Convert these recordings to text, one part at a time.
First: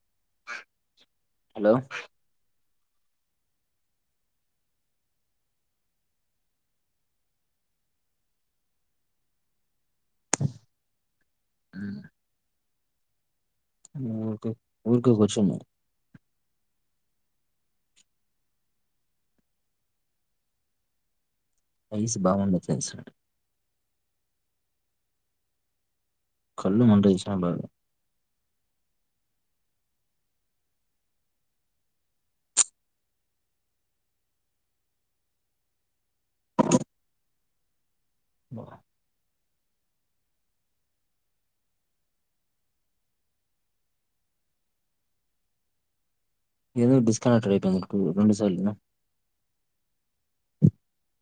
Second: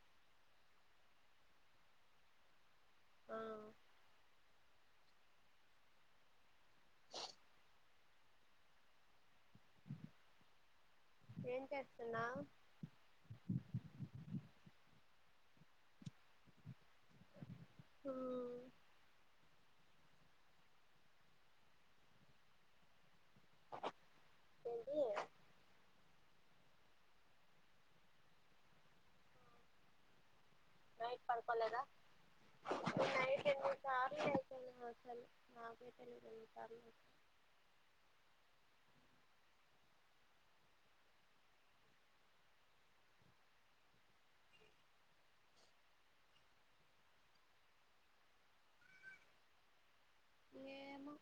- [inaudible] Hello [inaudible] [inaudible] ఏం చేస్తున్నావ్ [inaudible] ఊక ఊరిక కూర్చున్న హఆ ఐస్ బావుందా ఫ్రెండ్స్ ఏంటి కళ్ళు మండచ్చిన బాగా నైట్ పడకోలేదా నైట్ ఎన్ని సార్లు మెల్కున అసలు ఆ [unintelligible] ఏదో డిస్కనెక్ట్ అయిపో రెండు సార్లు ఏమో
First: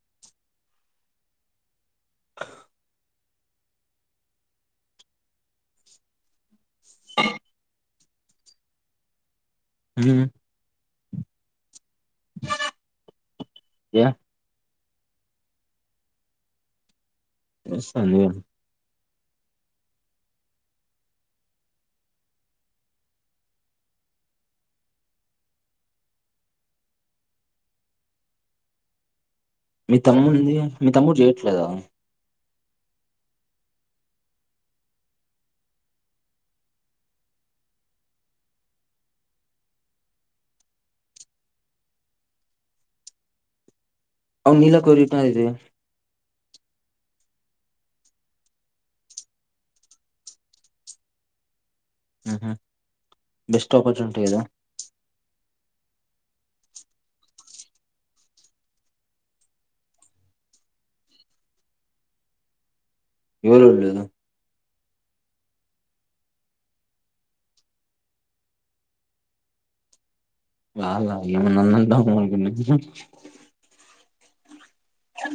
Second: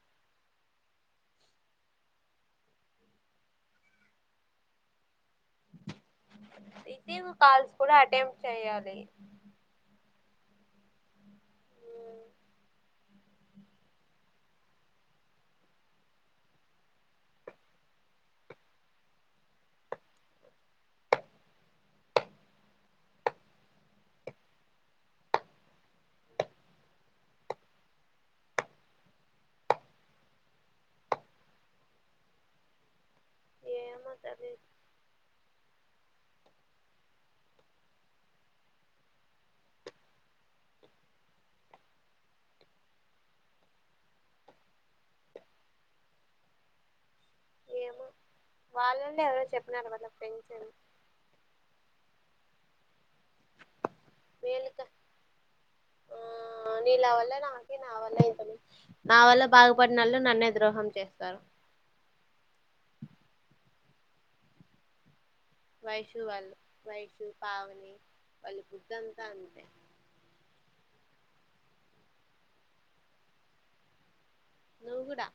ఇదిేవు కాల్ కూడా అటెంప్ట్ చెయ్యాలి అ ఏ [unintelligible] మీ తమ్మునిది ఉందిగా మీ తమ్ముడు చెయట్లేదా ఏమో తెలీదు అవు నీలా కోరిట ఇది ఏమో వాళ్ళని ఎవరో చెప్పిన వాళ్ళ ఫెండ్స్ అని ఆహ బస్ ఆపర్చునిటీ కదా వీళ్ళకి ఆ నీలా వల్ల నాకి నా వల్ల ఇ నా వల్ల బాగుపడినళ్ళు నన్నే ద్రోహం చేస్తారు ఎవరుళదా వైషూ వాళ్ళ వైషూ పావని వాళు పద్దంతా అంతే వాళ్ళ ఏమ అన్నంట మకి నువ్వు కూడా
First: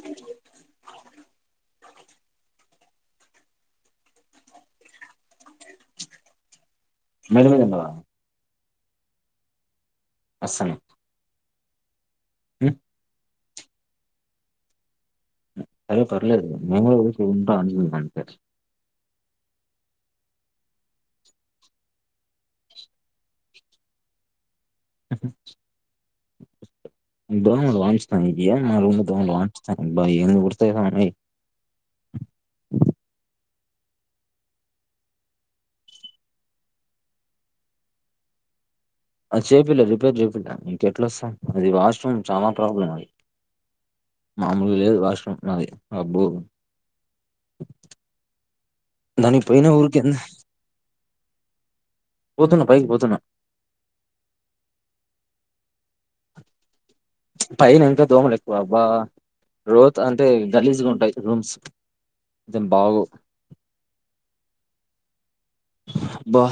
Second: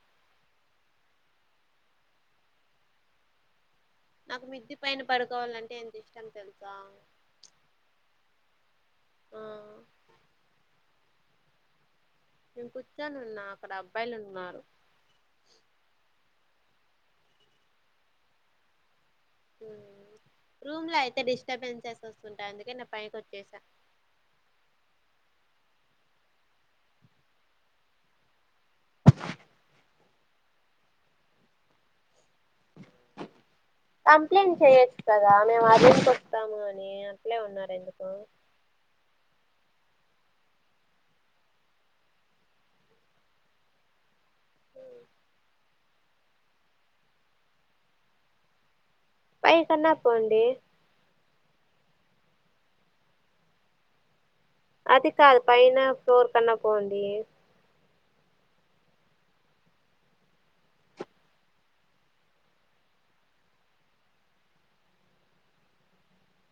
నాకు మిద్ద పైన పడుకోవాలంటే ఎంత ఇష్టం తెలుసా మెడ మీద ఉండవా ఆ అసలు నేను కూర్చొని ఉన్నా అక్కడ అబ్బాయిలు ఉన్నారు అరే పర్లేదు మే ఉంట అని రూమ్ లో అయితే డిస్టర్బెన్సెస్ వస్తుంటాయి అందుకే నే పైకి వచ్చేసా ఆ హుమ్ దోమలు వాయిసున్నాయి ఏం మా రోజు దోమలు అబ్బ ఏమి కుడతాయి స్వామి కంప్లైంట్ చెయొచ్చు కదా మేము ఆదేసుకొస్తాము అని అట్లే ఉన్నారు ఎందుకు అది చేపిల్ల రిపేర్ చేపిల్ల ఇంకెట్లా వస్తాం అది వాష్రూమ్ చాలా ప్రాబ్లం అది మామూలుగా లేదు వాష్ రూమ్ నాది అబ్బో దానికి పై ఇప్పుడు ఎందుకు కన్నా ఊరిక ఎంత పోండి పోతున్నా పైకి పోతున్నా అదిక అది పైన ఫ్లోర్ కన్నా పోంది పైనంత దోమలు ఎక్కువబ్బా రోత్ అంటే గలీజ్గా ఉంటాయి రూమ్స్ బాగోవ్ బా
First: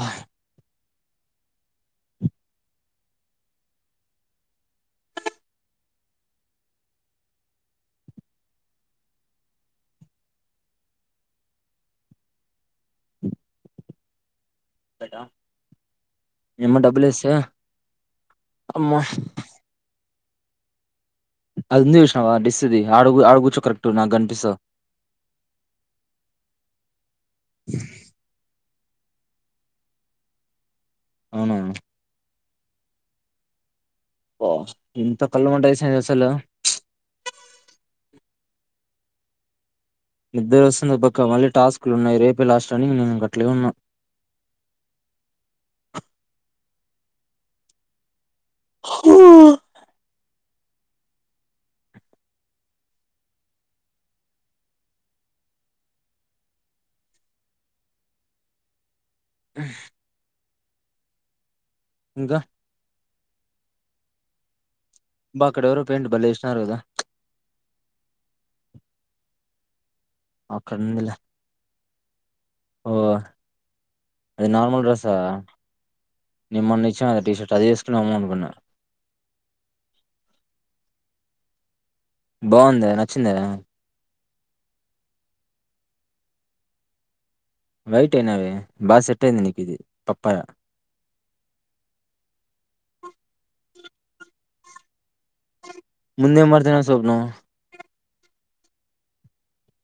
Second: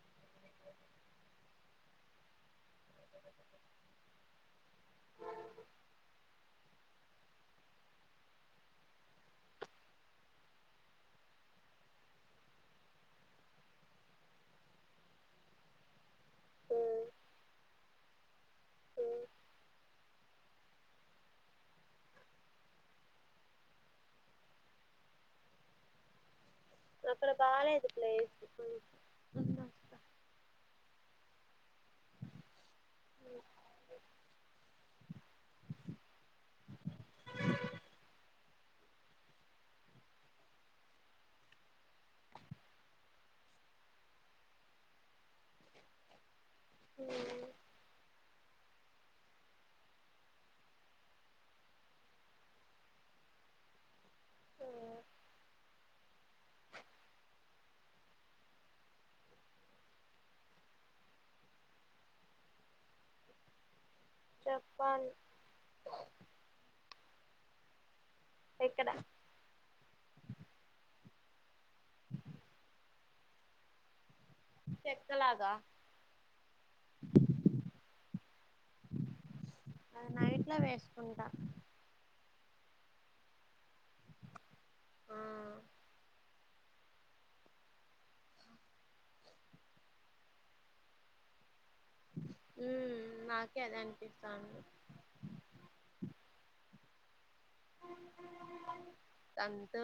ట ఏమో ఉమ్, డబ్బులు వస్తా అమ్మ ఉమ్. అదిందు చూసినవా డిస్ది ఆడుగు ఆడుగుచో కరెక్ట్ నాకు కనిపిస్తావ్ అక్కడ బాగాలేదు ప్లేస్ అా అవునా ఓ ఎంత కళ్ళు మంటాలు వస్తున్నాయ ససలు నిద్ర వస్తుంది పక్క మళ్ళీ టాస్కులు ఉన్నాయి రేపే లాస్ట్ అని నేను గట్లే ఉన్నా హమ్ ఆ ఇంకా చెప్పాలి బా అక్కడ ఎవరో పెయింట్ బలే వేస్తున్నారు కదా ఎక్కడ ఆక్కడ ఉంది లే ఓక అది నార్మల్ డ్రెస్సా చెక్కలాగా నేను మొన్న ఇచ్చాన కద టీ షర్ట్ అది వేసుకునిమ అనుకున్నా అది నైట్ లో వేసుకుంటా బాగుందా నచ్చిందా ఆమ్ వైట్ అయినావే బా సెట్టయింది నికిది పప్పయ ఉమ్ నాకే అది అనిపిస్తాను ముందే మార్తనా సొప్న తంతా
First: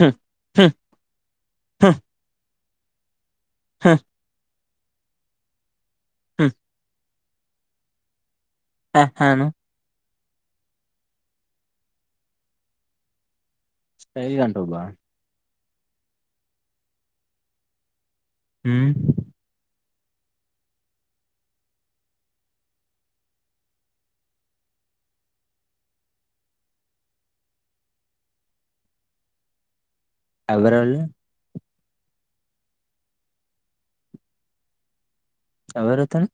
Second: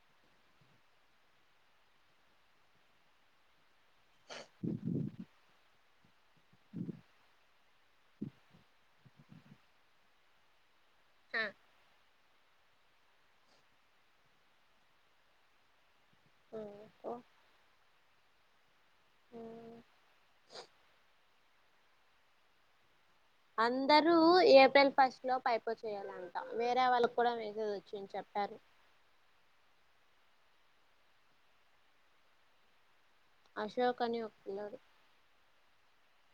హ్మ్, హ్మ్, హ హమ్ అహ్హ అను హ స్టైల్ గ అంటావు బా ఓ హొ ఊ ఆ అందరూ ఏప్రిల్ ఫస్ట్ లో పైపో చేయాలంట వేరె వాళ్ళకి కూడ మెసేజ్ వచ్చింది చెప్పారు ఎవరాల్లు అశోక్ అని ఒక పిల్లాడు ఎవరతను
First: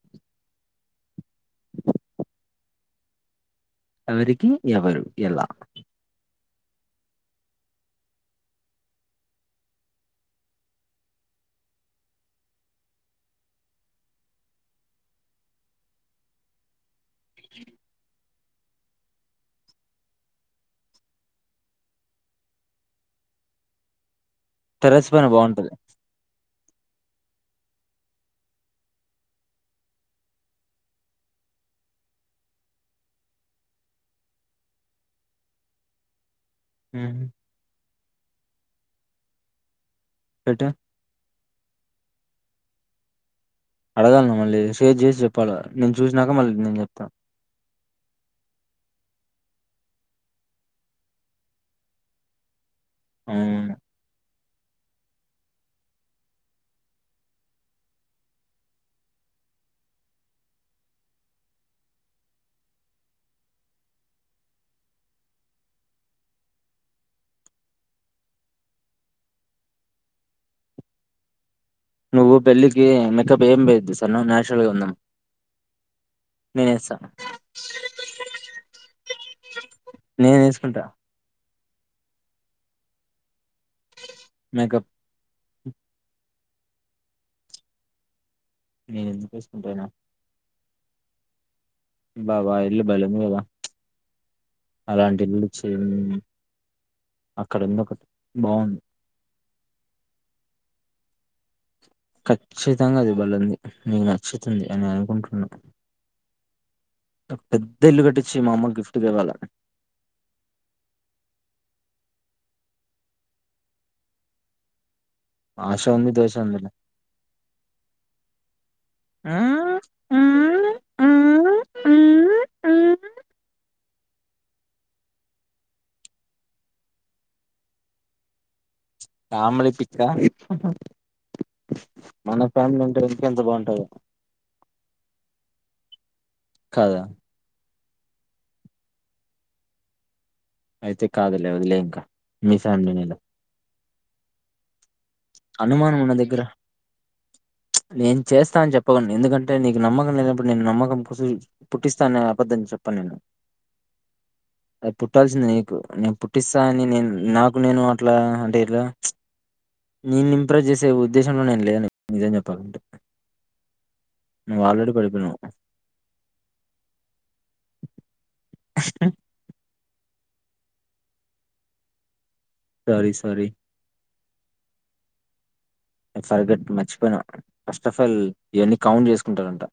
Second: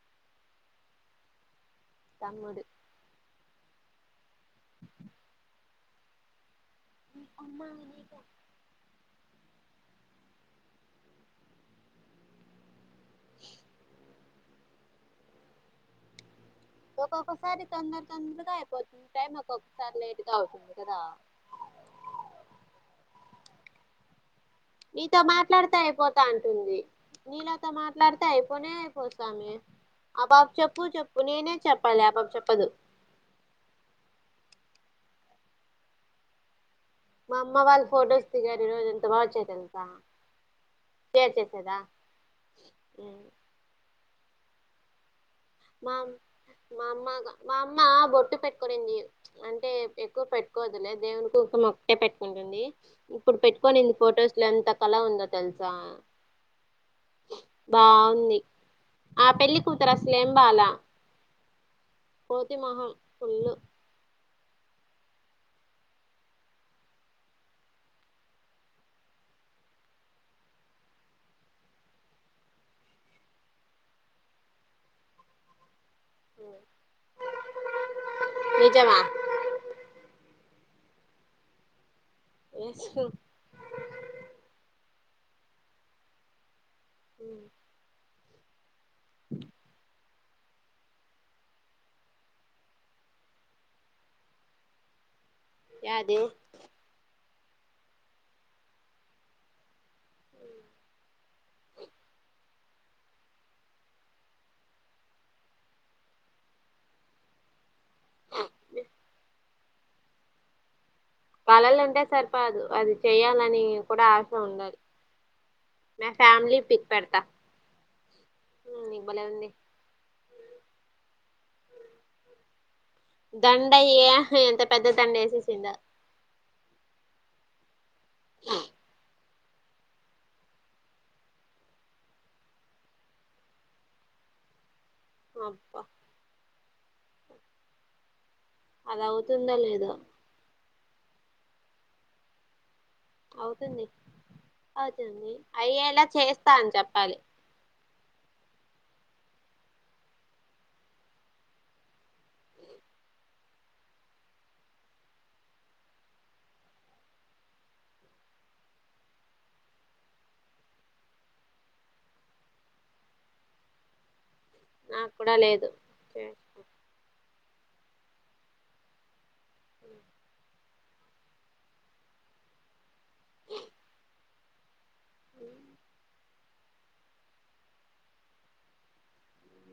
తమ్ముడు ఎవరికి ఎవరు ఎలా ఉ అమ్మా నీకె ఒకొసారి తొందర్ తొంద గ అయిపోతుంది టైం ఒక్కొక్కసారి లేట్ గ అవుతుంది కదా టెర్రస్ నీతో పైన బాగుంటది మాట్లాడితె అయిపోతాను తుంది. నీలా తొ మాట్లాడితె అయిపోనె అయిపోదు సామి. ఆ పాప చెప్పు చెప్పు నేనె చెప్పాలి ఆ పాప చెప్పదు. హ్మ్ మా అమ్మవాళ్ ఫోటోస్ దిగారు ఈ రోజు, ఎంత బా వచ్చయి తెల్సా? పెట్టు టె చేసేదా ఊ అడగాలన మళ్ళీ షేర్ జేసి చెప్ పల్ల నేను చూసినాక మళ్ళీ నేను చెప్తా అమ్మా బొట్టు పెట్టుకొనింది. అంటే ఎక్కువ పెట్టుకోవద్దులే దేవుని కుంకుమ ఒక్కటే పెట్టుకుంటుంది. ఇప్పుడు అవును పెట్టుకోనింది ఫొటోస్ అట్ల ఎంత కలా ఉందో తెలుసా బాగుంది. ఆ పెళ్ళి కూతర అసల్ ఏమ్ బాల కోతిమొహం ఫుల్ నువ్వు పెళ్లికి మెకప్ ఏం వేయద్దు సరేనా న్యాచురల్గా ఉందామ్. నేనేస్తను నిజమా నేనేసు అంట మేకప్ ఉ నేను ఎందుకేసుకుంటానా బాబా ఆ ఇల్లు బలే ఉంది కదా అలాంట్ టెల్లిచ్చి అది అక్ అక్కడుందొకటి బావుంది. ఉ కచ్చితంగా అది బలుంది నీకు నచ్చుతుంది అని అనుకుంటున్నా నాకు పెద్ ద్ద ఇల్లు కట్టిచ్చి మా అమ్మకి గిఫ్ట్ గ ఇవ్వల్ల కళలుంటే సరిపాదు అది చెయాలని కూడా ఆశ ఉండాలి ఆశ నా ఉంది దేష ఫ్యామిలీ ఉంది పిక్ పెడతా నీకు భలే ఆ ఉంది ఆ దండ అయ్యా ఎంత పెద్ద దండ వేసేసింద ఫ్యామిలీ పిక్కా మన ఫ్యామిలీ అంటే ఇంక ఎంత బాగుంటదొ అబా కాదా అలా అవుతుందా లేదా అయితే కాదులే వదిలేయ్ ఇంక మిస్ మిలి నేను అ అయ్యేలా ఉన్న దగ్గర చేస్తా అని చెప్పాలి నేను చేస్తా అన్ చెప్పన్ ఎందుకంటే నీకు నమ్మకం లేనప్పుడు నేను నమ్మకం పోసిడి పుట్టిస్. అబద్ధం చెప్పం నేను అది పుట్టాల్సింది నీకు నేను పుట్టిస్తా అని నేను నాకు నేను అట్లా అంటే ఇట్లా నేను ఇంప్రెస్ చేసే ఉద్దేశంలో నేను లే నిజం చెను పంట్. నువ్ ఆల్రెడీ నాకు కూడా పడిపోయినవ్ లేదు సారీ సార అ సరిగట్టు మర్చిపోయిన ఫస్ట్ ఆఫ్ ఆల్ ఇవన్నీ కౌంట్ చేసుకుంటారంట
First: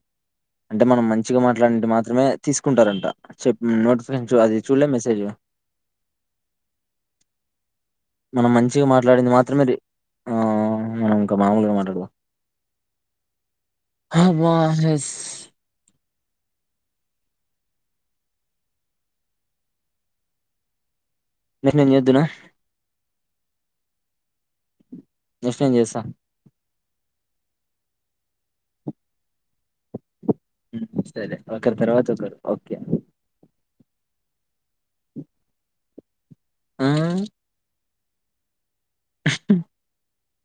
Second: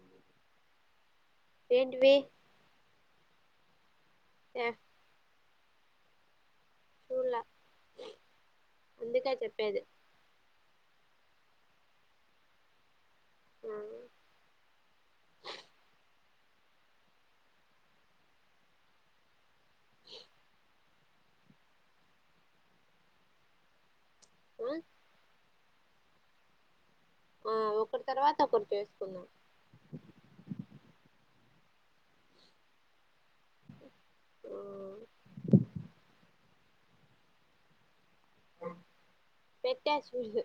అంటే మనం మంచి మంచిగా మాట్లాడినట్టు ఏంటివి మాత్రమే తీసుకుంటారు అంట. చెప్ [unintelligible] నేన్ అది చూలే మెసేజ్. స్కూల్ల. మనం మంచిగా మాట్లాడింది మాత్రమే ఆ ఇంకా మామూలుగాారు మాట్లాడదా ఆ హవాహెస్ నిన్ను నేను చేద్దునా. ఆ. నిశ ఏం చేస్తా ఆ ఒకర్ తర్వాత ఒకరు చేసుకుందాం. సరే ఒకరు తర్వాత ఒకరు ఓకే ఆ పెట్టా చూడు.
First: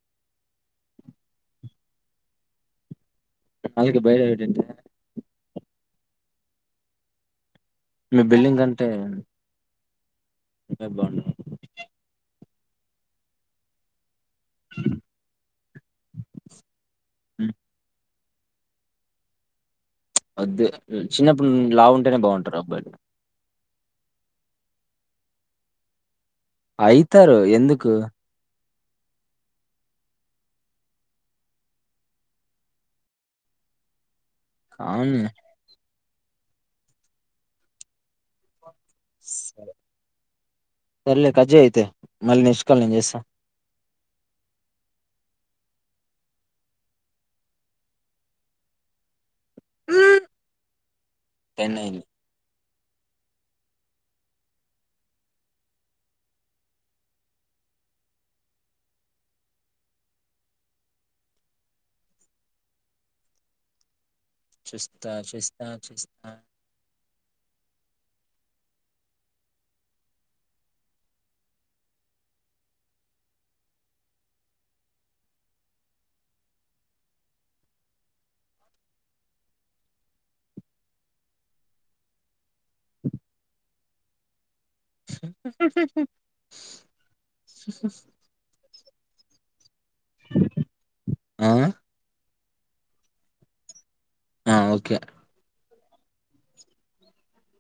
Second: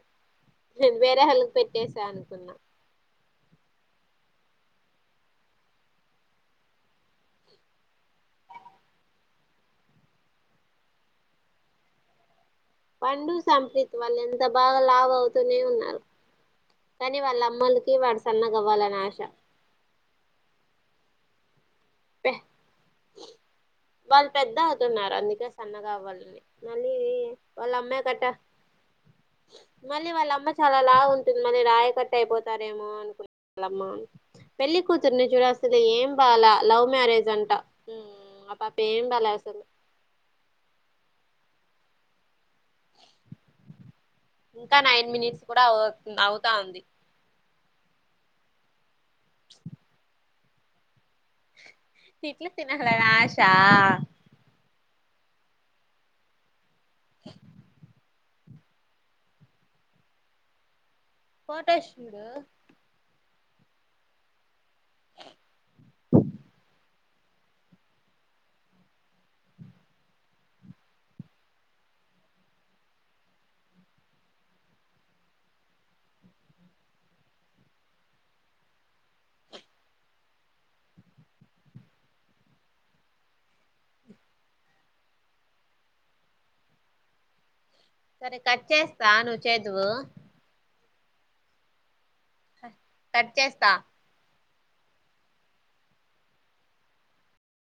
నేను వేరే వాళ్లకు పెట్టేసాను అనుకున్నా. అందుక బయలు ఏటంట మీ బిల్డింగ్ అంతే. ఏ భాను. పండు సంపిత్ వాళ్ల ఎందుక్? బాగా లావ అవుతూనే ఉన్నారు కానీ వాళ్ళ ఉమ్, అమ్మలకి వాడు సన్నగవ్వాలని ఆశ అద్దు చిన్నప్పుడు ను లా ఉంటేనే బాగుంటారు అబ్బాయిలు వాళ్లు పెద్ద అవుతున్నారు అందుకే సన్నగా అవ్వాలని. మళ్ళీ అయితారు ఎందుకు? పంది వాళ్ళ అమ్మ చాలా లావు ఉంటుందని రాయకట్టయిపోతారేమోనని వాళ్ అమ్మ. పెళ్ళలి కానీ కూతురుని చూడస్తులు ఏం బాల లవ్ మ్యారేజ్ అంటా సరేలె కట్ చేయి అయితే అే మళ్ళీ నెక్స్ట్ కాల్ నేను చేస్తా ఇంకా నైన్ మినిట్స్ కూడా అ అవుతా ఉంది టెన్ అయ్యింది తినాలి అని ఆషా ఫోటోస్ చూడు చూస్తా చూస్తా చూస్తా సరే కట్ చేసి త నువ్వు చ్చేదువు ఆ కట్ చేస్తా ఆ ఓకే